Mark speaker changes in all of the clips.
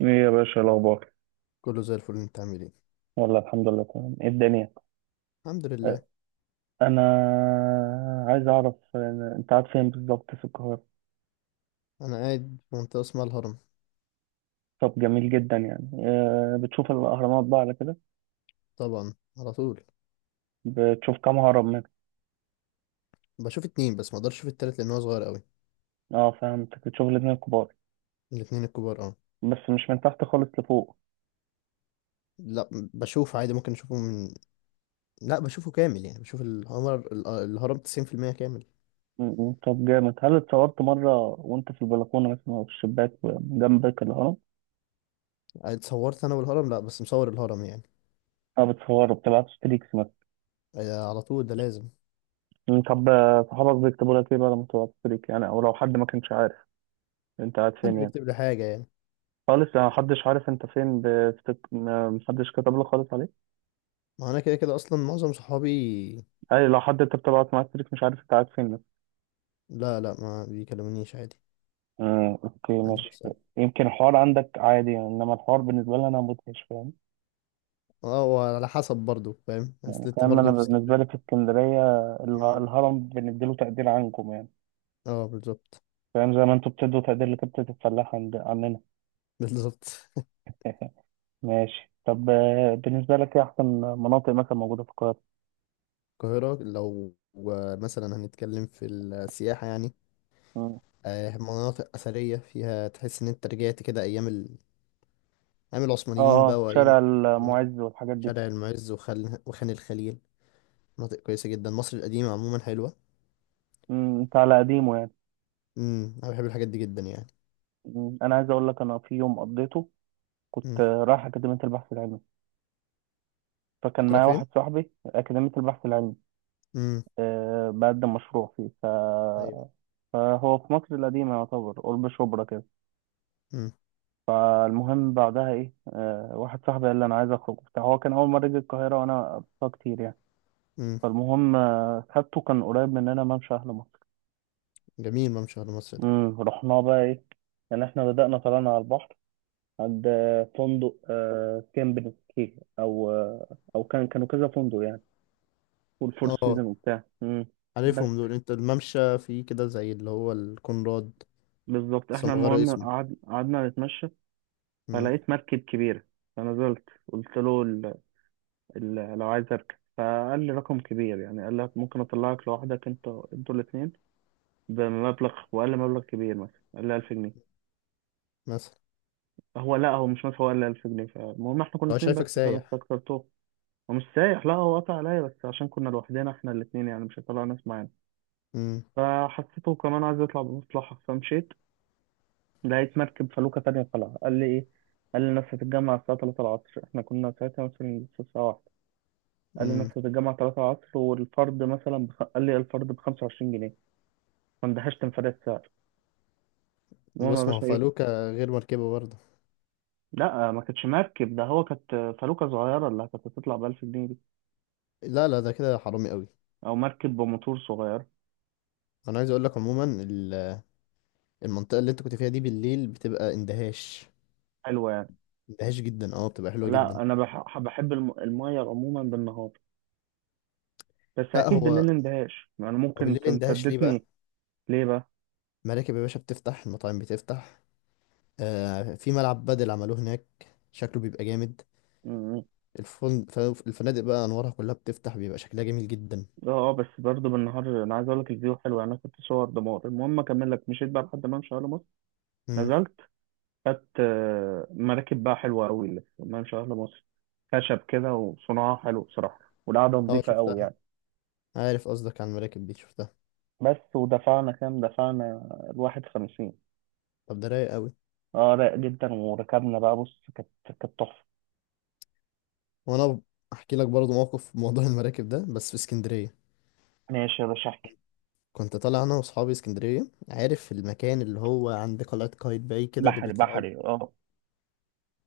Speaker 1: ايه يا باشا الاخبار؟
Speaker 2: كله زي الفل، انت عامل ايه؟
Speaker 1: والله الحمد لله تمام. ايه الدنيا؟
Speaker 2: الحمد
Speaker 1: أه،
Speaker 2: لله.
Speaker 1: انا عايز اعرف انت قاعد فين بالظبط في القاهره؟
Speaker 2: انا قاعد في منطقه اسمها الهرم.
Speaker 1: طب جميل جدا يعني، بتشوف الاهرامات بقى على كده؟
Speaker 2: طبعا، على طول.
Speaker 1: بتشوف كام هرم منها؟
Speaker 2: بشوف اتنين بس، ما اقدرش اشوف التالت لان هو صغير قوي.
Speaker 1: اه، فهمتك، بتشوف الاتنين الكبار؟
Speaker 2: الاتنين الكبار، اه.
Speaker 1: بس مش من تحت خالص لفوق؟
Speaker 2: لا، بشوف عادي، ممكن اشوفه من. لا، بشوفه كامل يعني، بشوف الهرم 90% كامل.
Speaker 1: م- م، طب جامد. هل اتصورت مره وانت في البلكونه مثلا او في الشباك جنبك الهرم؟
Speaker 2: اتصورت انا والهرم؟ لا، بس مصور الهرم يعني.
Speaker 1: اه، بتصوروا، بتبعت ستريكس مثلا؟
Speaker 2: اه، على طول، ده لازم.
Speaker 1: طب صحابك بيكتبوا لك ايه بقى لما تبعت ستريك يعني، او لو حد ما كانش عارف انت قاعد
Speaker 2: محدش
Speaker 1: فين يعني؟
Speaker 2: بيكتب لي حاجه يعني.
Speaker 1: خالص، يعني محدش عارف انت فين بفتك... ما- محدش كتب لك خالص عليه؟
Speaker 2: ما انا كده كده اصلا معظم صحابي.
Speaker 1: اي لو حد انت بتبعت معاه ستريك مش عارف انت قاعد فين مثلا؟
Speaker 2: لا لا، ما بيكلمونيش عادي.
Speaker 1: اوكي
Speaker 2: محدش
Speaker 1: ماشي.
Speaker 2: بيسأل.
Speaker 1: يمكن الحوار عندك عادي يعني، انما الحوار بالنسبه لي انا مدهش فاهم.
Speaker 2: اه، وعلى حسب برضو، فاهم،
Speaker 1: يعني
Speaker 2: اصل انت
Speaker 1: فاهم، انا
Speaker 2: برضو في
Speaker 1: بالنسبه لي في
Speaker 2: اسكندريه.
Speaker 1: اسكندريه
Speaker 2: مم.
Speaker 1: الهرم بنديله تقدير عنكم يعني.
Speaker 2: اه، بالظبط.
Speaker 1: فاهم، زي ما انتوا بتدوا تقدير لكبتة الفلاح عند عننا.
Speaker 2: بالظبط.
Speaker 1: ماشي طب، بالنسبه لك ايه احسن مناطق مثلا موجوده في القاهره؟
Speaker 2: القاهرة لو مثلا هنتكلم في السياحة يعني،
Speaker 1: مم.
Speaker 2: آه، مناطق أثرية فيها تحس إن أنت رجعت كده أيام
Speaker 1: اه،
Speaker 2: العثمانيين بقى
Speaker 1: اه، شارع
Speaker 2: وأيام.
Speaker 1: المعز والحاجات دي.
Speaker 2: شارع المعز وخان الخليل، مناطق كويسة جدا، مصر القديمة عموما حلوة.
Speaker 1: انت على قديمه يعني.
Speaker 2: امم، أنا بحب الحاجات دي جدا يعني.
Speaker 1: مم. انا عايز اقول لك، انا في يوم قضيته كنت
Speaker 2: امم.
Speaker 1: رايح اكاديميه البحث العلمي. فكان
Speaker 2: كنت رايح
Speaker 1: معايا
Speaker 2: فين؟
Speaker 1: واحد صاحبي اكاديميه البحث العلمي.
Speaker 2: امم.
Speaker 1: بقدم مشروع فيه،
Speaker 2: أيوه.
Speaker 1: فهو في مصر القديمه يعتبر قرب شبرا كده.
Speaker 2: امم.
Speaker 1: فالمهم بعدها ايه، واحد صاحبي قال لي انا عايز اخرج وبتاع، هو كان اول مره يجي القاهره وانا قضيتها كتير يعني.
Speaker 2: امم.
Speaker 1: فالمهم خدته، كان قريب مننا ممشى اهل مصر.
Speaker 2: جميل، ممشى على مصر ده.
Speaker 1: امم، رحنا بقى ايه، يعني احنا بدأنا طلعنا على البحر عند فندق كامب كي او، كانوا كذا فندق يعني، والفور
Speaker 2: اه،
Speaker 1: سيزون وبتاع. بس
Speaker 2: عارفهم دول، أنت الممشى فيه كده زي اللي هو الكونراد؟
Speaker 1: بالظبط
Speaker 2: بس هم
Speaker 1: احنا
Speaker 2: غيروا
Speaker 1: المهم
Speaker 2: اسمه.
Speaker 1: قعدنا نتمشى،
Speaker 2: امم.
Speaker 1: فلقيت مركب كبيرة. فنزلت قلت له لو عايز اركب، فقال لي رقم كبير يعني. قال لك ممكن اطلعك لوحدك، انتوا الاثنين بمبلغ، وقال لي مبلغ كبير، مثلا قال لي 1000 جنيه.
Speaker 2: مثلا.
Speaker 1: هو، لا هو مش مثلا، هو قال لي 1000 جنيه. فالمهم احنا كنا
Speaker 2: هو
Speaker 1: اثنين بس،
Speaker 2: شايفك
Speaker 1: فانا
Speaker 2: سايح.
Speaker 1: استكترته، ومش سايح. لا، هو قطع عليا بس عشان كنا لوحدنا احنا الاثنين، يعني مش هيطلع ناس معانا. فحسيته كمان عايز يطلع بمصلحة، فمشيت، لقيت مركب فلوكة تانية طالعة. قال لي إيه؟ قال لي الناس هتتجمع الساعة 3 العصر، إحنا كنا ساعتها مثلا لسه الساعة واحدة. قال لي الناس
Speaker 2: امم.
Speaker 1: هتتجمع 3 العصر، والفرد مثلا قال لي الفرد ب 25 جنيه. فاندهشت، انفلات سعر. المهم يا
Speaker 2: بص، ما هو
Speaker 1: باشا إيه.
Speaker 2: فالوكا غير مركبه برضه.
Speaker 1: لا ما كانتش مركب، ده هو كانت فلوكة صغيرة اللي كانت هتطلع ب 1000 جنيه دي،
Speaker 2: لا لا، ده كده حرامي قوي.
Speaker 1: أو مركب بموتور صغير.
Speaker 2: انا عايز اقول لك عموما، المنطقه اللي انت كنت فيها دي بالليل بتبقى اندهاش.
Speaker 1: حلوة يعني.
Speaker 2: اندهاش جدا، اه، بتبقى حلوه جدا.
Speaker 1: لا، أنا بحب المية عموما بالنهار، بس
Speaker 2: لا،
Speaker 1: أكيد
Speaker 2: هو
Speaker 1: بالليل اندهاش يعني،
Speaker 2: هو
Speaker 1: ممكن
Speaker 2: بالليل اندهاش ليه بقى؟
Speaker 1: تمتدتني. ليه بقى؟
Speaker 2: مراكب يا باشا بتفتح، المطاعم بتفتح. آه، في ملعب بدل عملوه هناك، شكله بيبقى جامد. الفن... ف- الفنادق بقى انوارها كلها بتفتح، بيبقى شكلها جميل جدا.
Speaker 1: اه بس برضه بالنهار انا عايز اقول لك الفيو حلو يعني. انا كنت صور دمار. المهم اكمل لك، مشيت بقى لحد ممشى اهل مصر،
Speaker 2: امم.
Speaker 1: نزلت، خدت مراكب بقى حلوه قوي اللي في ممشى اهل مصر. خشب كده وصناعه حلو بصراحه، والقعده
Speaker 2: اه،
Speaker 1: نظيفه قوي
Speaker 2: شفتها.
Speaker 1: يعني.
Speaker 2: عارف قصدك، عن المراكب دي شفتها.
Speaker 1: بس ودفعنا كام، دفعنا الواحد 50.
Speaker 2: طب ده رايق قوي.
Speaker 1: اه، رايق جدا، وركبنا بقى. بص، كانت تحفه.
Speaker 2: وانا احكي لك برضه موقف في موضوع المراكب ده، بس في اسكندريه.
Speaker 1: ماشي يا باشا احكي.
Speaker 2: كنت طالع انا واصحابي اسكندريه، عارف المكان اللي هو عند قلعه قايتباي كده، اللي
Speaker 1: بحري،
Speaker 2: بيطلعوا.
Speaker 1: بحري اه.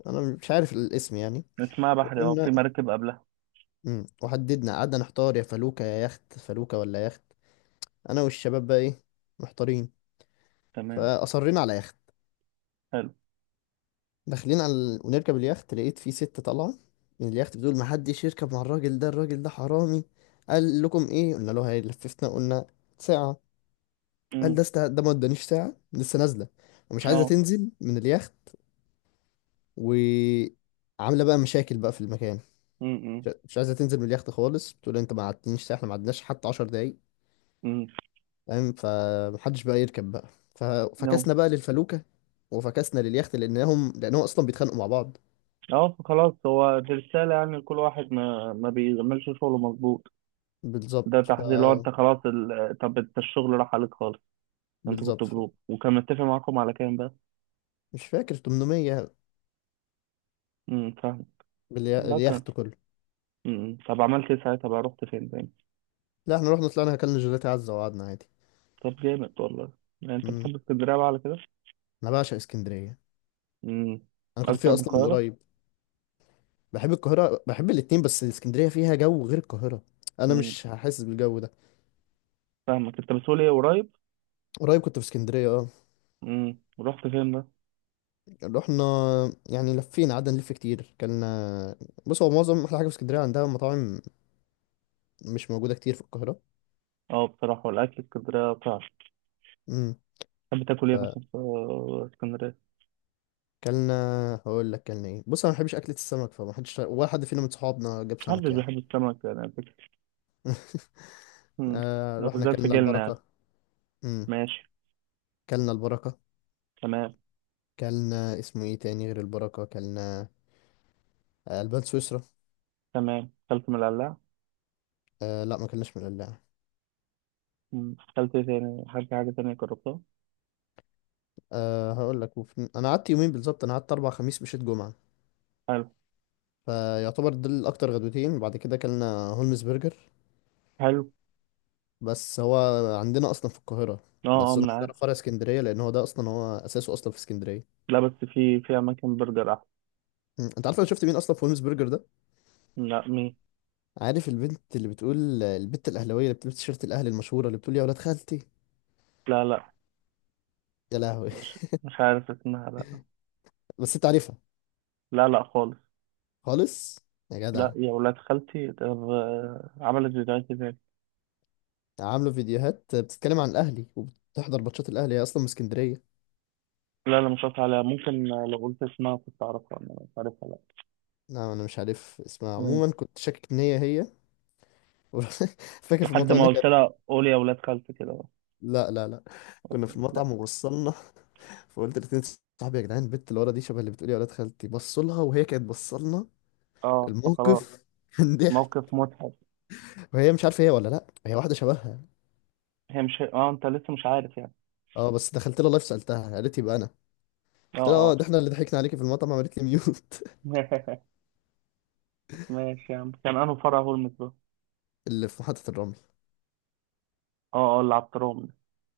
Speaker 2: انا مش عارف الاسم يعني.
Speaker 1: اسمها بحري، اه، في
Speaker 2: وكنا.
Speaker 1: مراكب قبلها.
Speaker 2: مم. وحددنا، قعدنا نحتار يا فلوكه يا يخت، فلوكه ولا يخت. انا والشباب بقى ايه، محتارين.
Speaker 1: تمام.
Speaker 2: فاصرينا على يخت.
Speaker 1: حلو.
Speaker 2: داخلين على ونركب اليخت، لقيت في ست طالعه من اليخت بتقول: ما حدش يركب مع الراجل ده، الراجل ده حرامي. قال لكم ايه؟ قلنا له هيلففنا، قلنا ساعه. قال
Speaker 1: امم.
Speaker 2: ده ده ما ادانيش ساعه، لسه نازله، ومش عايزه
Speaker 1: اه.
Speaker 2: تنزل من اليخت. وعامله بقى مشاكل بقى في المكان.
Speaker 1: امم.
Speaker 2: مش عايزه تنزل من اليخت خالص، بتقول انت ما قعدتنيش ساعه، احنا ما قعدناش حتى 10 دقايق.
Speaker 1: امم.
Speaker 2: فاهم؟ فمحدش بقى يركب بقى. ففكسنا بقى للفلوكه وفكسنا لليخت، لانهم اصلا بيتخانقوا مع بعض.
Speaker 1: اه. خلاص، هو دي رسالة يعني لكل واحد ما بيعملش شغله مظبوط.
Speaker 2: بالظبط
Speaker 1: ده
Speaker 2: ف...
Speaker 1: تحذير، لو انت خلاص طب انت الشغل راح عليك خالص. انتوا
Speaker 2: بالظبط
Speaker 1: كنتوا
Speaker 2: ف...
Speaker 1: جروب، وكان متفق معاكم على كام بقى؟
Speaker 2: مش فاكر، 800،
Speaker 1: امم، فاهم. لا كان.
Speaker 2: اليخت كله.
Speaker 1: امم، طب عملت ايه ساعتها بقى، رحت فين تاني؟
Speaker 2: لا، احنا رحنا، طلعنا اكلنا جيلاتي عزه وقعدنا عادي.
Speaker 1: طب جامد والله. يعني انت
Speaker 2: مم.
Speaker 1: بتحب اسكندرية بقى على كده.
Speaker 2: انا بعشق اسكندريه.
Speaker 1: امم،
Speaker 2: انا كنت
Speaker 1: اكتر
Speaker 2: فيها
Speaker 1: من
Speaker 2: اصلا من
Speaker 1: القاهرة؟
Speaker 2: قريب. بحب القاهره، بحب الاتنين، بس اسكندريه فيها جو غير القاهره، انا
Speaker 1: امم،
Speaker 2: مش هحس بالجو ده.
Speaker 1: فاهمك. انت بتقول ايه قريب؟
Speaker 2: قريب كنت في اسكندرية، اه.
Speaker 1: امم، رحت فين بقى؟
Speaker 2: رحنا، يعني لفينا، قعدنا نلف كتير، كان، بص، هو معظم أحلى حاجة في اسكندرية عندها مطاعم مش موجودة كتير في القاهرة.
Speaker 1: اه بصراحة، والاكل في اسكندرية بتاع.
Speaker 2: امم.
Speaker 1: تحب تاكل ايه مثلا في اسكندرية؟
Speaker 2: فكلنا، هقول لك كلنا ايه، بص، أنا ما بحبش أكلة السمك، فما حدش ولا حد فينا من صحابنا جاب سمك
Speaker 1: محدش
Speaker 2: يعني.
Speaker 1: بيحب السمك يعني. مم.
Speaker 2: آه، رحنا
Speaker 1: وزاد في
Speaker 2: كلنا
Speaker 1: جيلنا يعني.
Speaker 2: البركة. امم.
Speaker 1: ماشي.
Speaker 2: كلنا البركة.
Speaker 1: تمام،
Speaker 2: كلنا اسمه ايه تاني غير البركة، كلنا آه، البان سويسرا.
Speaker 1: تمام. أكلت من القلاع؟
Speaker 2: آه لا، ما كلناش من القلاع.
Speaker 1: مم. أكلت إيه تاني، حاجة حاجة تانية جربتها؟
Speaker 2: آه هقول لك، انا قعدت يومين بالظبط، انا قعدت اربع، خميس مشيت جمعة.
Speaker 1: حلو.
Speaker 2: فيعتبر دول اكتر غدوتين، بعد كده اكلنا هولمز برجر.
Speaker 1: حلو.
Speaker 2: بس هو عندنا اصلا في القاهره،
Speaker 1: اه، اه،
Speaker 2: بس قلنا
Speaker 1: من
Speaker 2: نجرب
Speaker 1: عارف.
Speaker 2: فرع اسكندريه لان هو ده اصلا، هو اساسه اصلا في اسكندريه.
Speaker 1: لا بس، في أماكن برجر أحسن.
Speaker 2: مم. انت عارف انا شفت مين اصلا في هولمز برجر ده؟
Speaker 1: لا، مين؟
Speaker 2: عارف البنت اللي بتقول، البنت الاهلاويه اللي بتلبس تيشيرت الاهلي المشهوره اللي بتقول يا ولاد خالتي،
Speaker 1: لا، لا،
Speaker 2: يا لهوي؟
Speaker 1: مش عارف اسمها، لا.
Speaker 2: بس انت عارفها.
Speaker 1: لا، لا، خالص.
Speaker 2: خالص. يا
Speaker 1: لا،
Speaker 2: جدع.
Speaker 1: يا ولاد خالتي. طب عملت فيديوهات ازاي؟
Speaker 2: عامله فيديوهات بتتكلم عن الاهلي وبتحضر ماتشات الاهلي، هي اصلا من اسكندريه.
Speaker 1: لا، لا، مش قصدي عليها. ممكن لو قلت اسمها كنت أعرفها. أنا مش عارفها، لا.
Speaker 2: لا، انا مش عارف اسمها
Speaker 1: مم.
Speaker 2: عموما، كنت شاكك ان هي هي. فاكر في
Speaker 1: لحد
Speaker 2: المطعم
Speaker 1: ما
Speaker 2: هناك.
Speaker 1: قلت لها قول يا ولاد خالتي كده.
Speaker 2: لا لا لا،
Speaker 1: بس.
Speaker 2: كنا في
Speaker 1: لا.
Speaker 2: المطعم ووصلنا. فقلت لاتنين صاحبي: يا جدعان، البت اللي ورا دي شبه اللي بتقولي يا ولاد خالتي، بصوا لها، وهي كانت بصلنا.
Speaker 1: اه، فخلاص.
Speaker 2: الموقف كان ضحك.
Speaker 1: موقف مضحك.
Speaker 2: وهي مش عارفه هي ولا لا، هي واحده شبهها.
Speaker 1: هي مش اه، انت لسه مش عارف يعني؟
Speaker 2: اه، بس دخلت لها لايف، سالتها، قالت يبقى انا.
Speaker 1: اه،
Speaker 2: قلت لها اه،
Speaker 1: اه.
Speaker 2: ده احنا اللي ضحكنا عليكي في المطعم، عملت لي ميوت.
Speaker 1: ماشي يا عم. كان انه فرع هو المترو.
Speaker 2: اللي في محطه الرمل.
Speaker 1: اه، اه، اللي على الترام.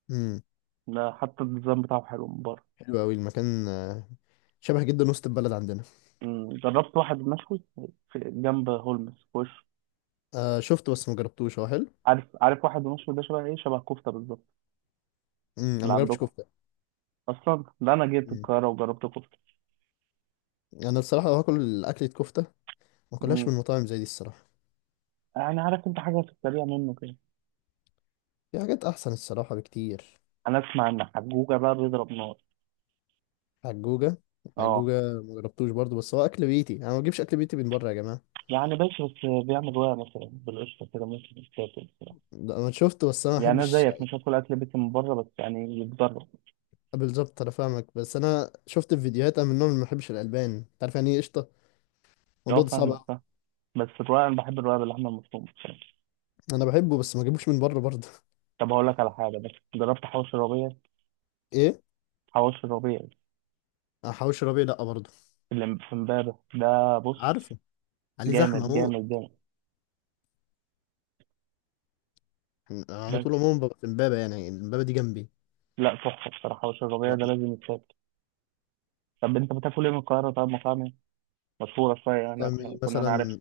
Speaker 2: امم.
Speaker 1: ده حتى الديزاين بتاعه حلو من بره.
Speaker 2: حلو قوي المكان، آه، شبه جدا وسط البلد عندنا.
Speaker 1: جربت واحد مشوي في جنب هولمز في وش؟
Speaker 2: آه شفته بس ما جربتوش، هو حلو.
Speaker 1: عارف، عارف. واحد مشوي ده شبه ايه، شبه كفته بالظبط
Speaker 2: امم. انا
Speaker 1: اللي
Speaker 2: ما جربتش
Speaker 1: عندكم.
Speaker 2: كفته.
Speaker 1: اصلا ده انا جيت
Speaker 2: امم.
Speaker 1: القاهره وجربت كفته.
Speaker 2: انا الصراحه لو هاكل اكله كفته، ما اكلهاش
Speaker 1: أمم،
Speaker 2: من مطاعم زي دي الصراحه.
Speaker 1: يعني عارف، انت حاجه في السريع منه كده.
Speaker 2: في حاجات احسن الصراحه بكتير.
Speaker 1: انا اسمع ان حجوجه بقى بيضرب نار.
Speaker 2: حجوجة؟
Speaker 1: اه.
Speaker 2: حجوجة، ما جربتوش برضه، بس هو اكل بيتي، انا ما بجيبش اكل بيتي من بره يا جماعة.
Speaker 1: يعني بس بيعمل رواية مثلا بالقشطه كده ممكن يتاكل.
Speaker 2: ده انا شفته بس انا ما
Speaker 1: يعني انا
Speaker 2: بحبش.
Speaker 1: زيك مش هدخل اكل بيتي من بره، بس يعني يتجرب.
Speaker 2: بالظبط، انا فاهمك، بس انا شفت في فيديوهات، انا من النوع اللي ما بحبش الالبان، انت عارف يعني ايه قشطة، الموضوع
Speaker 1: اه
Speaker 2: ده صعب
Speaker 1: فاهمك،
Speaker 2: أوي.
Speaker 1: فاهم. بس الرقاق انا بحب الرقاق باللحمه المفرومه بصراحة.
Speaker 2: انا بحبه بس ما بجيبوش من بره برضه.
Speaker 1: طب هقول لك على حاجه، بس جربت حواوشي الربيع؟
Speaker 2: ايه؟
Speaker 1: حواوشي الربيع
Speaker 2: أنا حواوشي ربيع لا برضه.
Speaker 1: اللي في امبابه ده، بص،
Speaker 2: عارفه، عليه
Speaker 1: جامد
Speaker 2: زحمة
Speaker 1: جامد
Speaker 2: موت.
Speaker 1: جامد.
Speaker 2: أنا على طول
Speaker 1: بس
Speaker 2: عموما ببقى في امبابة، يعني امبابة دي جنبي.
Speaker 1: لا، تحفه بصراحه. حواوشي الربيع ده لازم يتاكل. طب انت بتاكل ايه من القاهره، طب مطاعم إيه مشهوره شويه يعني؟
Speaker 2: طب إيه
Speaker 1: كنا انا عارف.
Speaker 2: مثلا؟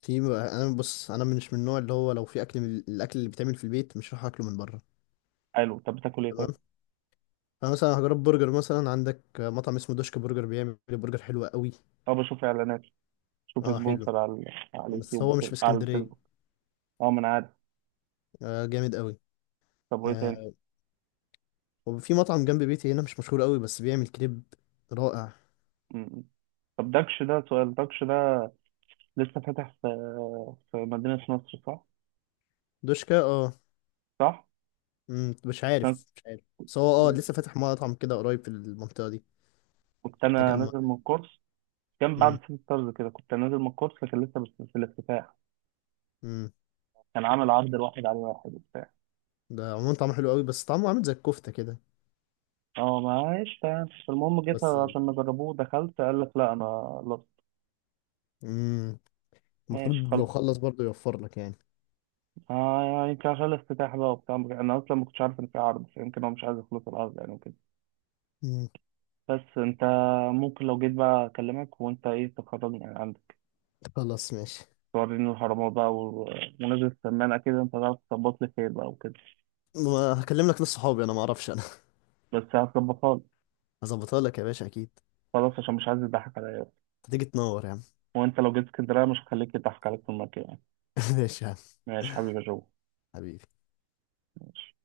Speaker 2: في، انا بص، انا مش من النوع اللي هو لو في اكل من الاكل اللي بيتعمل في البيت، مش هروح اكله من بره.
Speaker 1: حلو. طب بتاكل ايه طيب؟
Speaker 2: انا مثلا هجرب برجر، مثلا عندك مطعم اسمه دوشك برجر، بيعمل برجر حلو قوي.
Speaker 1: اه، بشوف اعلانات، بشوف
Speaker 2: اه حلو.
Speaker 1: سبونسر على
Speaker 2: بس
Speaker 1: اليوتيوب
Speaker 2: هو مش
Speaker 1: وكده،
Speaker 2: في
Speaker 1: على الفيسبوك.
Speaker 2: اسكندريه.
Speaker 1: اه، ما انا عارف.
Speaker 2: آه جامد قوي.
Speaker 1: طب وايه تاني؟
Speaker 2: آه، وفي مطعم جنب بيتي هنا مش مشهور قوي، بس بيعمل كريب رائع.
Speaker 1: م. طب دكش ده، سؤال دكش ده لسه فاتح في مدينة نصر صح؟
Speaker 2: دوشكا، اه.
Speaker 1: صح؟
Speaker 2: مم، مش
Speaker 1: كنت،
Speaker 2: عارف مش عارف. بس هو اه لسه فاتح مطعم كده قريب في المنطقه دي،
Speaker 1: أنا
Speaker 2: تجمع.
Speaker 1: نازل من كورس. كان بعد
Speaker 2: مم.
Speaker 1: سيتي ستارز كده، كنت نازل من كورس، لكن لسه بس في الافتتاح.
Speaker 2: مم.
Speaker 1: كان عامل عرض الواحد على واحد وبتاع.
Speaker 2: ده عموما طعمه حلو قوي، بس طعمه عامل زي الكفته كده.
Speaker 1: اه معلش، تمام. المهم جيت
Speaker 2: بس.
Speaker 1: عشان نجربوه، دخلت، قال لك لا أنا. لا
Speaker 2: مم.
Speaker 1: ماشي،
Speaker 2: المفروض
Speaker 1: خلص.
Speaker 2: لو خلص برضه يوفر لك يعني.
Speaker 1: اه، يعني يمكن عشان الافتتاح بقى وبتاع، أنا أصلا ما كنتش عارف إن في عرض، فيمكن هو مش عايز يخلص العرض يعني وكده.
Speaker 2: مم.
Speaker 1: بس أنت ممكن، لو جيت بقى أكلمك، وأنت إيه تخرجني يعني عندك.
Speaker 2: خلاص، ماشي.
Speaker 1: توريني الحرامية بقى ونزل السمان. أكيد أنت هتعرف تظبط لي خير بقى وكده.
Speaker 2: ما هكلم لك ناس صحابي، انا ما اعرفش.
Speaker 1: بس هتظبطها لي.
Speaker 2: هظبطها لك يا باشا اكيد.
Speaker 1: خلاص عشان مش عايز يضحك عليا.
Speaker 2: هتيجي تنور يا عم.
Speaker 1: وأنت لو جيت اسكندرية، مش هخليك يضحك عليك في المكان يعني.
Speaker 2: ماشي يا عم.
Speaker 1: ماشي حبيبي يا جو.
Speaker 2: حبيبي.
Speaker 1: ماشي